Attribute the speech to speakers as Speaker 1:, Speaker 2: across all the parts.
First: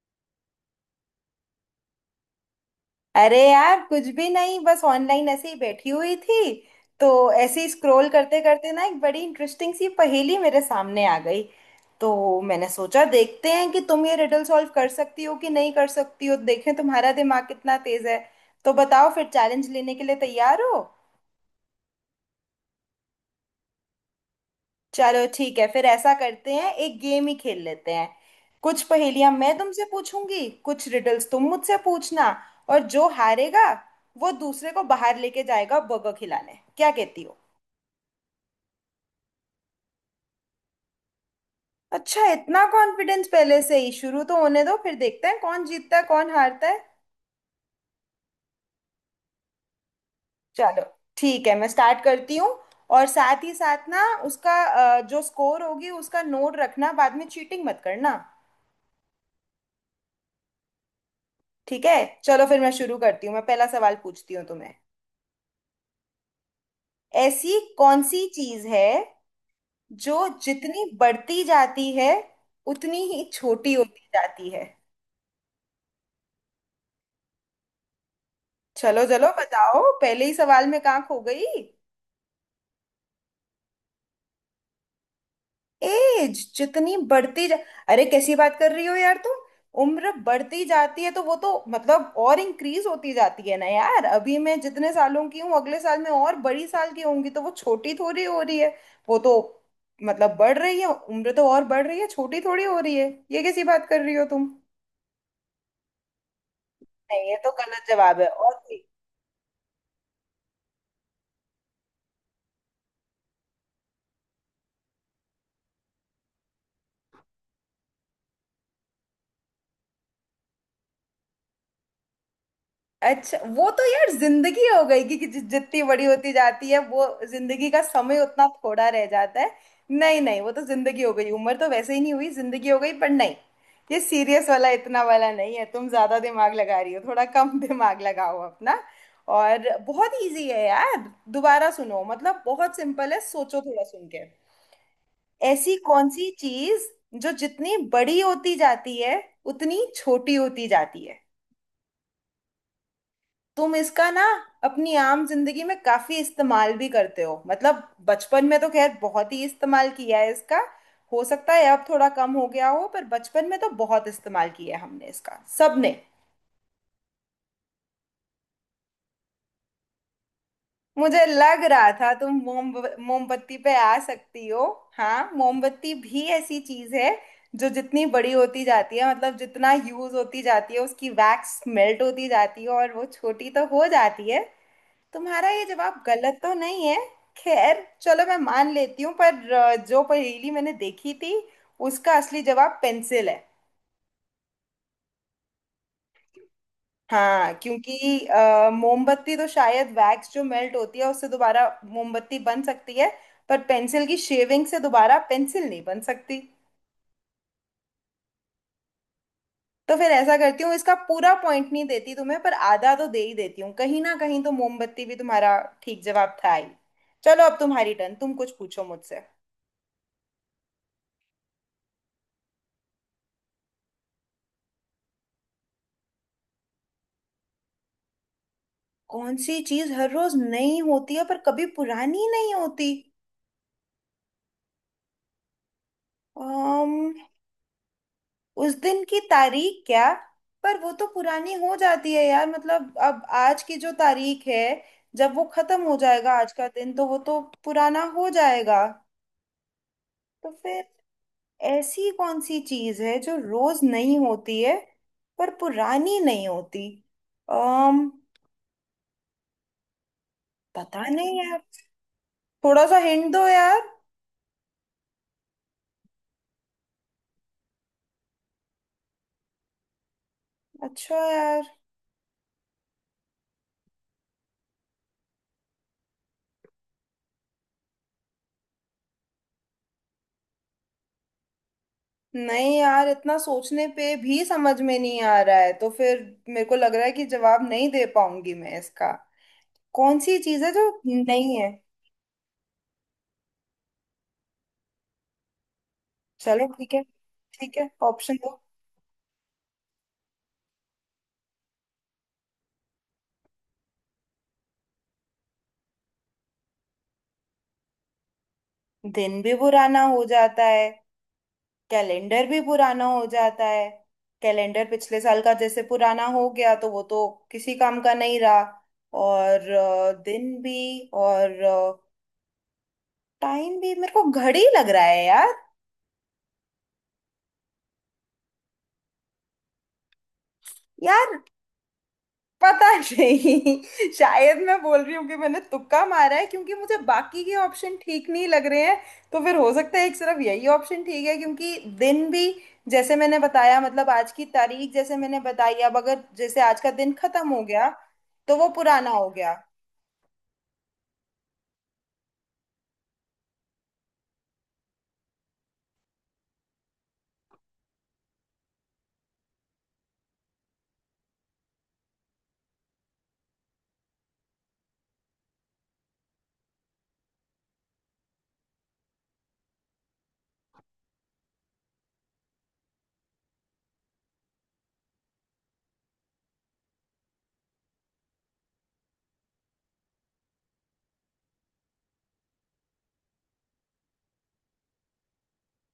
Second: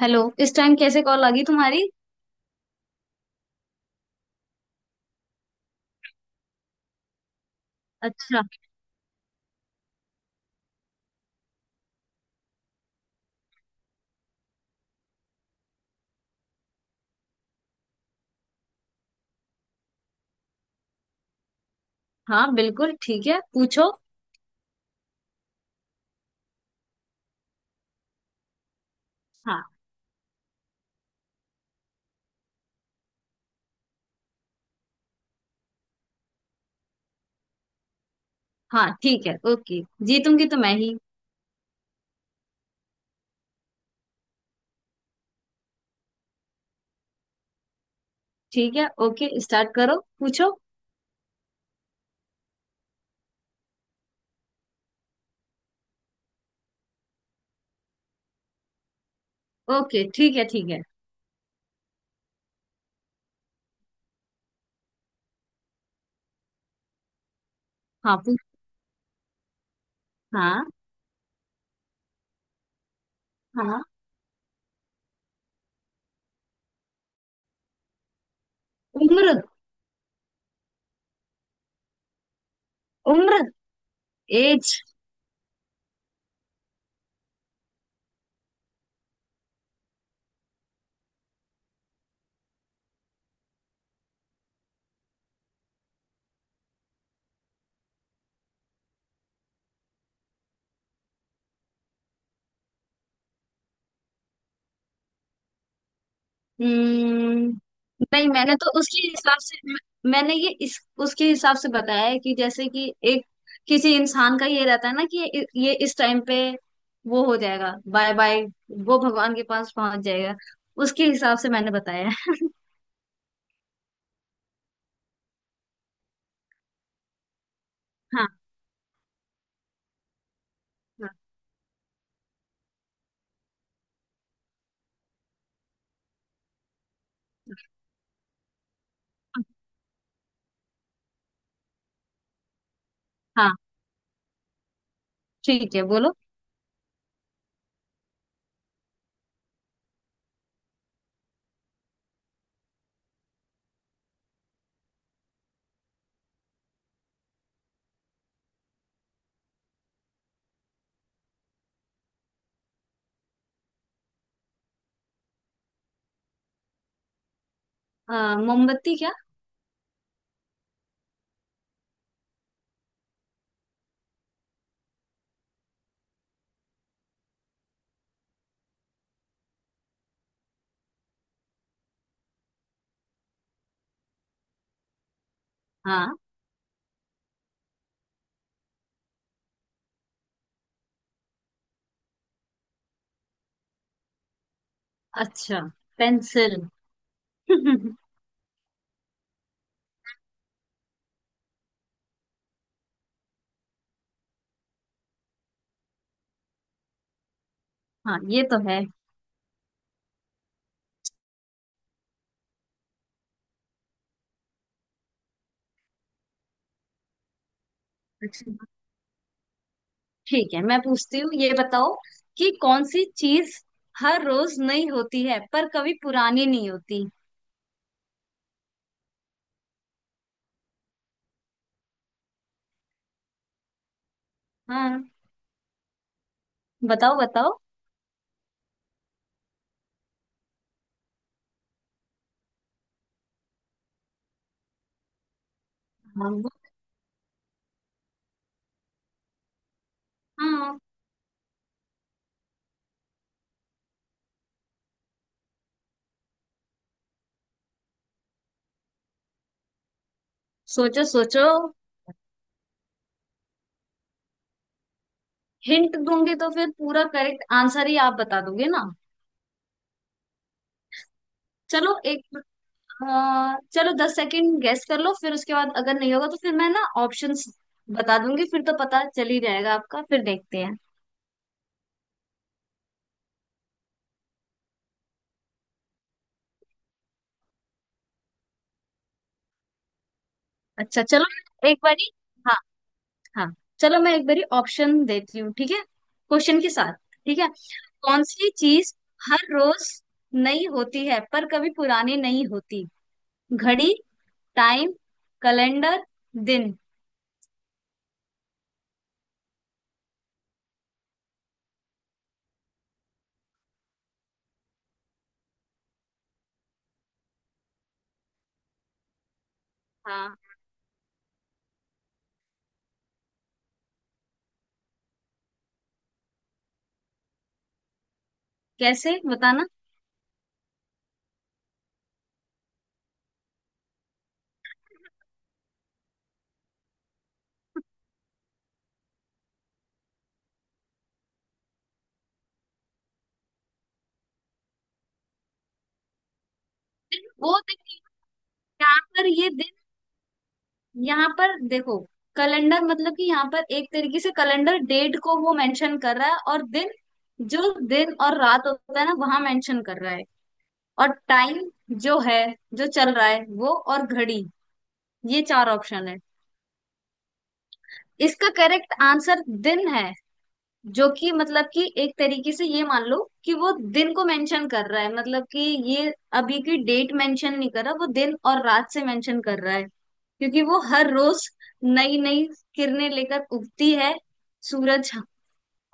Speaker 1: Hello, इस time कैसे call आ गई तुम्हारी?
Speaker 2: अरे यार कुछ भी नहीं, बस ऑनलाइन ऐसे ही बैठी हुई थी। तो ऐसे ही स्क्रॉल करते
Speaker 1: अच्छा।
Speaker 2: करते ना एक बड़ी इंटरेस्टिंग सी पहेली मेरे सामने आ गई। तो मैंने सोचा देखते हैं कि तुम ये रिडल सॉल्व कर सकती हो कि नहीं कर सकती हो, देखें तुम्हारा दिमाग कितना तेज है। तो बताओ फिर, चैलेंज लेने के लिए तैयार हो?
Speaker 1: हाँ, बिल्कुल ठीक है, पूछो।
Speaker 2: चलो ठीक है, फिर ऐसा करते हैं, एक गेम ही खेल लेते हैं। कुछ पहेलियां मैं
Speaker 1: हाँ।
Speaker 2: तुमसे पूछूंगी, कुछ रिडल्स तुम मुझसे पूछना। और जो हारेगा वो दूसरे को बाहर लेके जाएगा बर्गर खिलाने, क्या कहती हो?
Speaker 1: हाँ ठीक है, ओके। जीतूंगी तो मैं ही।
Speaker 2: अच्छा, इतना कॉन्फिडेंस पहले से ही? शुरू तो होने दो, फिर देखते हैं कौन जीतता है कौन हारता है।
Speaker 1: ठीक है, ओके, स्टार्ट करो, पूछो।
Speaker 2: चलो ठीक है, मैं स्टार्ट करती हूँ। और साथ ही साथ ना उसका जो स्कोर होगी उसका नोट रखना, बाद में चीटिंग मत करना।
Speaker 1: ओके, ठीक है ठीक है।
Speaker 2: ठीक है, चलो फिर मैं शुरू करती हूँ। मैं पहला सवाल पूछती हूँ तुम्हें। ऐसी कौन
Speaker 1: हाँ
Speaker 2: सी
Speaker 1: पूछ।
Speaker 2: चीज है जो
Speaker 1: हाँ।
Speaker 2: जितनी बढ़ती जाती है उतनी ही छोटी
Speaker 1: हाँ।
Speaker 2: होती जाती है? चलो चलो
Speaker 1: उम्र।
Speaker 2: बताओ, पहले ही सवाल में कहाँ खो गई?
Speaker 1: उम्र। एज।
Speaker 2: एज जितनी बढ़ती जा, अरे कैसी बात कर रही हो यार तुम। उम्र बढ़ती जाती है तो वो तो मतलब और इंक्रीज होती जाती है ना यार। अभी मैं जितने सालों की हूँ, अगले साल में और बड़ी साल की होंगी, तो वो छोटी थोड़ी हो रही है। वो तो मतलब बढ़ रही है, उम्र तो और बढ़ रही है, छोटी थोड़ी हो रही है? ये कैसी बात कर रही हो तुम। नहीं, ये तो
Speaker 1: हम्म,
Speaker 2: गलत जवाब है,
Speaker 1: नहीं,
Speaker 2: और
Speaker 1: मैंने तो
Speaker 2: कोई?
Speaker 1: उसके हिसाब से मैंने ये इस उसके हिसाब से बताया है कि जैसे कि एक किसी इंसान का ये रहता है ना कि ये इस टाइम पे वो हो जाएगा बाय बाय, वो भगवान के पास पहुंच जाएगा। उसके हिसाब से मैंने बताया है।
Speaker 2: अच्छा, वो तो यार जिंदगी हो गई कि, जितनी बड़ी होती जाती है वो जिंदगी का समय
Speaker 1: हाँ।
Speaker 2: उतना थोड़ा रह जाता है। नहीं नहीं, वो तो जिंदगी हो
Speaker 1: हाँ।
Speaker 2: गई, उम्र तो वैसे ही नहीं हुई, जिंदगी हो गई, पर नहीं। ये सीरियस वाला इतना वाला नहीं है, तुम ज्यादा दिमाग लगा रही हो, थोड़ा कम दिमाग लगाओ अपना। और बहुत इजी है यार। दोबारा सुनो, मतलब बहुत सिंपल है,
Speaker 1: हाँ,
Speaker 2: सोचो थोड़ा सुन के। ऐसी
Speaker 1: ठीक है,
Speaker 2: कौन
Speaker 1: बोलो।
Speaker 2: सी चीज जो जितनी बड़ी होती जाती है उतनी छोटी होती जाती है? तुम इसका ना अपनी आम जिंदगी में काफी इस्तेमाल भी करते हो। मतलब बचपन में तो खैर बहुत ही इस्तेमाल किया है इसका। हो सकता है अब थोड़ा कम हो गया हो, पर बचपन में तो बहुत इस्तेमाल किया है हमने इसका, सबने।
Speaker 1: अ, मोमबत्ती क्या?
Speaker 2: मुझे लग रहा था तुम मोमबत्ती पे आ सकती हो। हाँ, मोमबत्ती भी ऐसी चीज है जो जितनी बड़ी होती जाती है, मतलब जितना यूज होती जाती है, उसकी वैक्स मेल्ट होती जाती है और वो छोटी तो हो जाती है। तुम्हारा ये जवाब
Speaker 1: हाँ।
Speaker 2: गलत तो नहीं है, खैर चलो मैं मान लेती हूँ। पर जो पहेली मैंने देखी थी उसका असली जवाब पेंसिल है।
Speaker 1: अच्छा। पेंसिल।
Speaker 2: हाँ क्योंकि मोमबत्ती तो शायद वैक्स जो मेल्ट होती है उससे दोबारा मोमबत्ती बन सकती है, पर पेंसिल की शेविंग से दोबारा पेंसिल नहीं बन सकती।
Speaker 1: हाँ ये तो है।
Speaker 2: तो फिर ऐसा करती हूँ, इसका पूरा पॉइंट नहीं देती तुम्हें, पर आधा तो दे ही देती हूँ, कहीं ना कहीं तो मोमबत्ती भी तुम्हारा ठीक जवाब था ही। चलो अब तुम्हारी टर्न, तुम कुछ पूछो मुझसे।
Speaker 1: ठीक है, मैं पूछती हूँ, ये बताओ कि कौन सी चीज हर रोज नई होती है पर कभी पुरानी नहीं होती?
Speaker 2: कौन सी चीज हर रोज नई होती है पर कभी पुरानी नहीं होती?
Speaker 1: हाँ,
Speaker 2: um,
Speaker 1: बताओ बताओ।
Speaker 2: उस दिन की तारीख? क्या, पर वो तो पुरानी हो जाती है यार। मतलब अब आज की जो तारीख है, जब वो खत्म हो जाएगा आज
Speaker 1: हाँ।
Speaker 2: का दिन, तो वो तो पुराना हो जाएगा। तो
Speaker 1: हाँ।
Speaker 2: फिर ऐसी कौन सी चीज है जो रोज नई होती है पर पुरानी नहीं होती? um,
Speaker 1: सोचो
Speaker 2: पता नहीं
Speaker 1: सोचो।
Speaker 2: यार। थोड़ा सा हिंट दो यार।
Speaker 1: हिंट दूंगी तो फिर पूरा करेक्ट आंसर ही आप बता दोगे ना।
Speaker 2: अच्छा यार,
Speaker 1: चलो एक, चलो दस सेकंड गेस कर लो, फिर उसके बाद अगर नहीं होगा तो फिर मैं ना ऑप्शंस बता दूंगी, फिर तो पता चल ही जाएगा आपका, फिर देखते हैं।
Speaker 2: नहीं यार इतना सोचने पे भी समझ में नहीं आ रहा है, तो फिर मेरे को लग रहा है कि जवाब नहीं दे पाऊंगी मैं इसका। कौन सी चीज है जो
Speaker 1: अच्छा
Speaker 2: नहीं
Speaker 1: चलो
Speaker 2: है?
Speaker 1: एक बारी। हाँ, चलो मैं एक बारी ऑप्शन देती हूँ, ठीक है, क्वेश्चन
Speaker 2: चलो
Speaker 1: के साथ।
Speaker 2: ठीक है,
Speaker 1: ठीक है।
Speaker 2: ठीक है
Speaker 1: कौन
Speaker 2: ऑप्शन
Speaker 1: सी
Speaker 2: दो।
Speaker 1: चीज हर रोज नई होती है पर कभी पुरानी नहीं होती? घड़ी, टाइम, कैलेंडर, दिन।
Speaker 2: दिन भी पुराना हो जाता है, कैलेंडर भी पुराना हो जाता है। कैलेंडर पिछले साल का जैसे पुराना हो गया, तो वो तो किसी काम का नहीं रहा। और
Speaker 1: हाँ।
Speaker 2: दिन भी और टाइम भी। मेरे को घड़ी लग रहा है यार।
Speaker 1: कैसे बताना?
Speaker 2: यार पता नहीं शायद मैं बोल रही हूँ कि मैंने तुक्का मारा है, क्योंकि मुझे बाकी के ऑप्शन ठीक नहीं लग रहे हैं। तो फिर हो सकता है एक सिर्फ यही ऑप्शन ठीक है। क्योंकि दिन भी, जैसे मैंने बताया, मतलब आज की तारीख जैसे मैंने बताई, अब अगर जैसे आज का दिन
Speaker 1: दिन
Speaker 2: खत्म
Speaker 1: वो
Speaker 2: हो
Speaker 1: दिन
Speaker 2: गया
Speaker 1: नहीं।
Speaker 2: तो वो
Speaker 1: यहाँ
Speaker 2: पुराना
Speaker 1: पर
Speaker 2: हो
Speaker 1: ये
Speaker 2: गया।
Speaker 1: दिन, यहाँ पर देखो, कैलेंडर मतलब कि यहाँ पर एक तरीके से कैलेंडर डेट को वो मेंशन कर रहा है, और दिन जो दिन और रात होता है ना वहां मेंशन कर रहा है। और टाइम जो है, जो चल रहा है वो, और घड़ी, ये चार ऑप्शन है। इसका करेक्ट आंसर दिन है, जो कि मतलब कि एक तरीके से ये मान लो कि वो दिन को मेंशन कर रहा है, मतलब कि ये अभी की डेट मेंशन नहीं कर रहा, वो दिन और रात से मेंशन कर रहा है। क्योंकि वो हर रोज नई नई किरणें लेकर उगती है, सूरज,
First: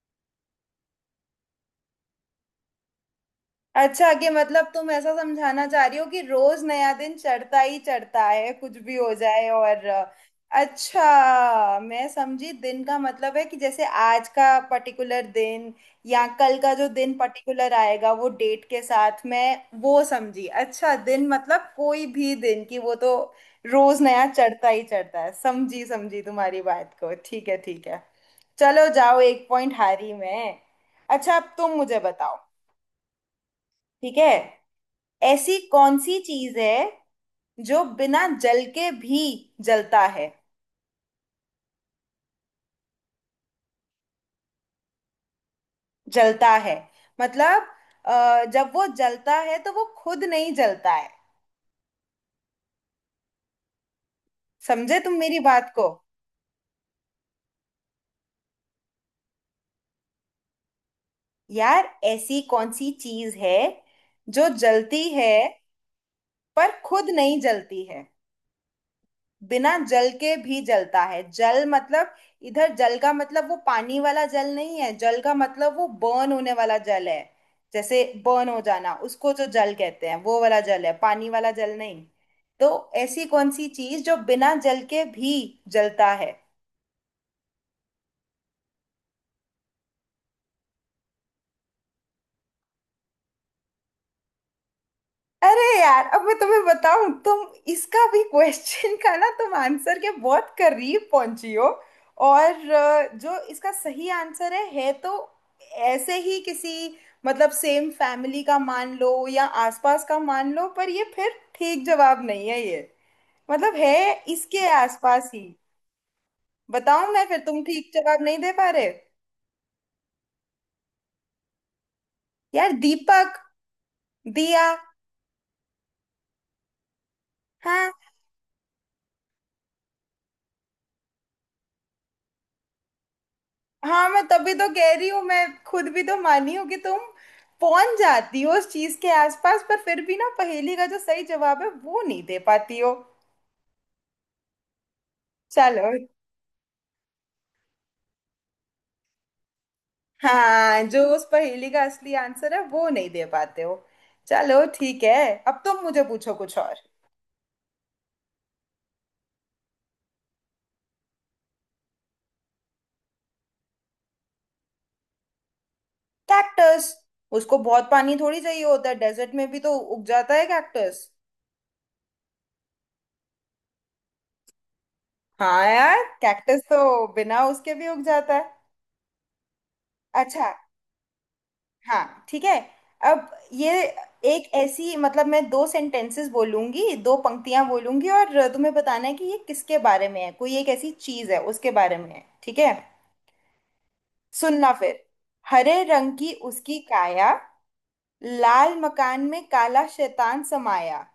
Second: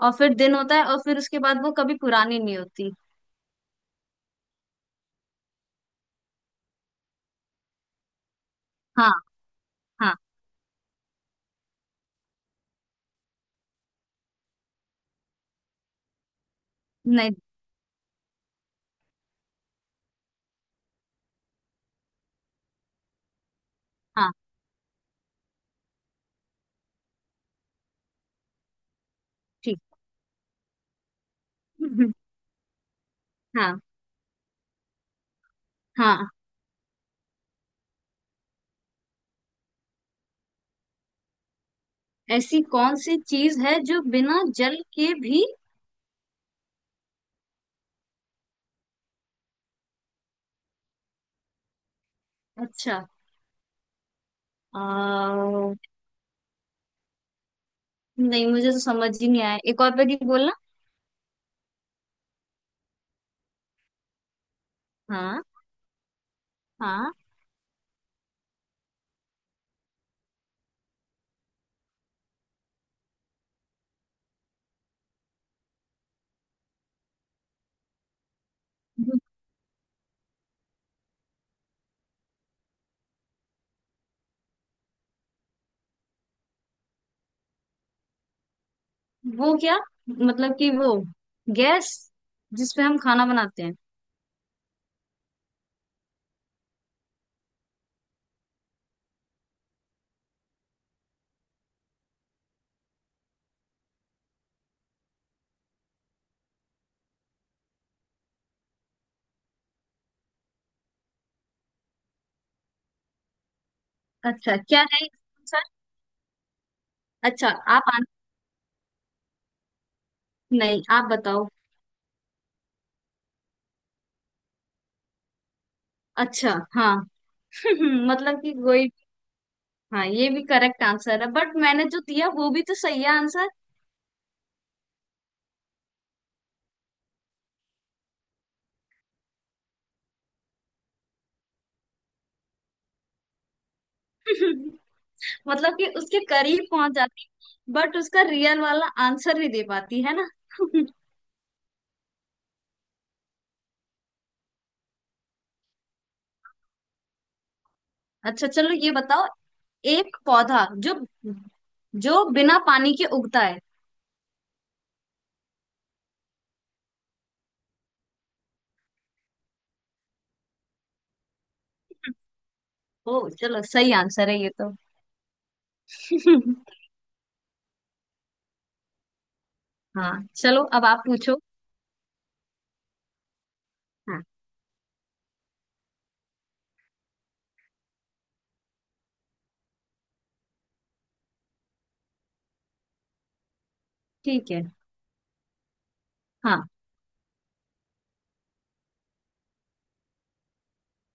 Speaker 1: और फिर दिन होता है, और फिर उसके बाद वो कभी पुरानी नहीं होती।
Speaker 2: अच्छा कि, मतलब तुम ऐसा समझाना चाह रही हो कि रोज नया दिन चढ़ता ही चढ़ता है, कुछ भी हो
Speaker 1: हाँ।
Speaker 2: जाए। और
Speaker 1: हाँ।
Speaker 2: अच्छा मैं समझी, दिन का मतलब है कि जैसे आज का पर्टिकुलर दिन या कल का जो दिन
Speaker 1: नहीं।
Speaker 2: पर्टिकुलर आएगा वो डेट के साथ, मैं वो समझी। अच्छा दिन मतलब कोई भी दिन की, वो तो रोज नया
Speaker 1: हाँ।
Speaker 2: चढ़ता ही चढ़ता है। समझी समझी, तुम्हारी बात को, ठीक है ठीक है। चलो जाओ, एक पॉइंट
Speaker 1: ठीक।
Speaker 2: हारी मैं। अच्छा अब तुम मुझे बताओ,
Speaker 1: हाँ।
Speaker 2: ठीक है? ऐसी कौन सी
Speaker 1: हाँ।
Speaker 2: चीज है जो बिना जल के भी जलता है?
Speaker 1: ऐसी कौन सी चीज है जो बिना जल के भी?
Speaker 2: जलता है मतलब जब वो जलता है तो वो खुद नहीं जलता है,
Speaker 1: अच्छा।
Speaker 2: समझे तुम मेरी
Speaker 1: आ,
Speaker 2: बात को?
Speaker 1: नहीं मुझे तो समझ ही नहीं आया, एक और बार ये बोलना।
Speaker 2: यार ऐसी कौन सी चीज है जो जलती है
Speaker 1: हाँ।
Speaker 2: पर खुद
Speaker 1: हाँ।
Speaker 2: नहीं जलती है, बिना जल के भी जलता है। जल मतलब, इधर जल का मतलब वो पानी वाला जल नहीं है, जल का मतलब वो बर्न होने वाला जल है। जैसे बर्न हो जाना उसको जो जल कहते हैं, वो वाला जल है, पानी वाला जल नहीं। तो ऐसी कौन सी चीज जो बिना जल के भी जलता है?
Speaker 1: वो क्या, मतलब कि वो गैस जिसपे हम खाना बनाते हैं?
Speaker 2: अरे यार अब मैं तुम्हें बताऊं, तुम इसका भी क्वेश्चन का ना तुम आंसर के बहुत करीब पहुंची हो। और जो इसका सही आंसर है तो ऐसे ही किसी, मतलब सेम फैमिली का मान लो या आसपास का मान लो, पर ये फिर ठीक जवाब नहीं है ये, मतलब है
Speaker 1: अच्छा
Speaker 2: इसके
Speaker 1: क्या है
Speaker 2: आसपास ही।
Speaker 1: सर?
Speaker 2: बताऊं मैं फिर,
Speaker 1: अच्छा
Speaker 2: तुम
Speaker 1: आप
Speaker 2: ठीक
Speaker 1: आन...
Speaker 2: जवाब नहीं दे पा रहे।
Speaker 1: नहीं आप बताओ।
Speaker 2: यार दीपक, दिया।
Speaker 1: अच्छा। हाँ।
Speaker 2: हाँ,
Speaker 1: मतलब कि कोई, हाँ ये भी करेक्ट आंसर है, बट मैंने जो दिया वो भी तो सही है आंसर।
Speaker 2: हाँ मैं तभी तो कह रही हूँ। मैं खुद भी तो मानी हूँ कि तुम पहुंच जाती हो उस चीज के आसपास, पर फिर भी ना पहेली का जो सही जवाब है वो नहीं दे पाती हो।
Speaker 1: मतलब कि
Speaker 2: चलो,
Speaker 1: उसके करीब पहुंच जाती, बट उसका रियल वाला आंसर नहीं दे पाती है ना।
Speaker 2: हाँ जो उस पहेली का असली आंसर है वो नहीं दे पाते हो। चलो ठीक है, अब तुम मुझे पूछो कुछ और।
Speaker 1: अच्छा, चलो ये बताओ, एक पौधा जो, जो बिना पानी के उगता है?
Speaker 2: कैक्टस, उसको बहुत पानी थोड़ी चाहिए होता है, डेजर्ट में भी तो उग जाता है कैक्टस।
Speaker 1: ओ चलो, सही आंसर है ये तो।
Speaker 2: हाँ यार, कैक्टस तो बिना उसके भी उग जाता है।
Speaker 1: हाँ,
Speaker 2: अच्छा,
Speaker 1: चलो अब आप पूछो।
Speaker 2: हाँ ठीक है। अब ये
Speaker 1: हाँ।
Speaker 2: एक ऐसी, मतलब मैं दो सेंटेंसेस बोलूंगी, दो पंक्तियां बोलूंगी और तुम्हें बताना है कि ये किसके बारे में है, कोई एक ऐसी चीज है उसके बारे में है, ठीक है?
Speaker 1: ठीक है।
Speaker 2: सुनना फिर। हरे रंग की
Speaker 1: हाँ।
Speaker 2: उसकी काया, लाल मकान में काला शैतान समाया,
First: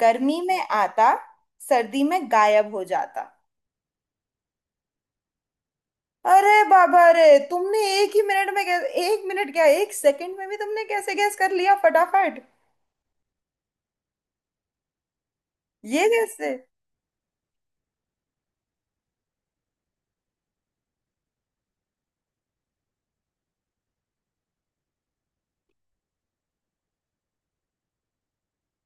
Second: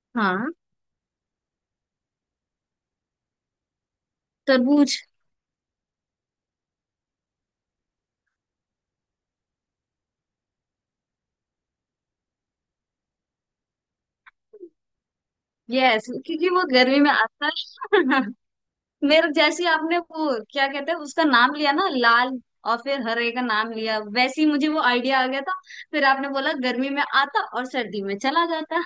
Speaker 2: गर्मी
Speaker 1: हाँ।
Speaker 2: में आता, सर्दी में गायब हो जाता।
Speaker 1: तरबूज।
Speaker 2: अरे बाबा रे, तुमने एक ही मिनट में कैसे, एक मिनट क्या एक सेकंड में भी तुमने कैसे गैस कर लिया फटाफट?
Speaker 1: यस,
Speaker 2: ये
Speaker 1: क्योंकि
Speaker 2: कैसे?
Speaker 1: वो गर्मी में आता है। मेरे जैसी आपने वो क्या कहते हैं उसका नाम लिया ना, लाल, और फिर हरे का नाम लिया, वैसे ही मुझे वो आइडिया आ गया था। फिर आपने बोला गर्मी में आता और सर्दी में चला जाता।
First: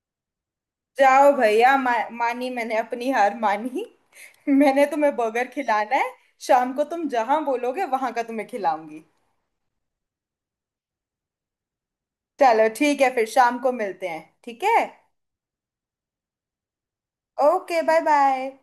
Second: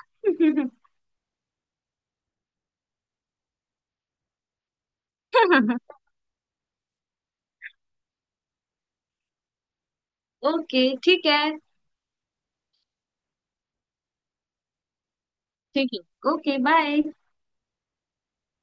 Speaker 2: जाओ भैया, मानी, मैंने अपनी हार मानी। मैंने तुम्हें बर्गर खिलाना है, शाम को तुम जहां बोलोगे वहां का तुम्हें खिलाऊंगी।
Speaker 1: ओके, ठीक है।
Speaker 2: चलो ठीक है, फिर शाम को मिलते हैं ठीक है।
Speaker 1: ठीक है। Okay bye.
Speaker 2: Okay bye bye.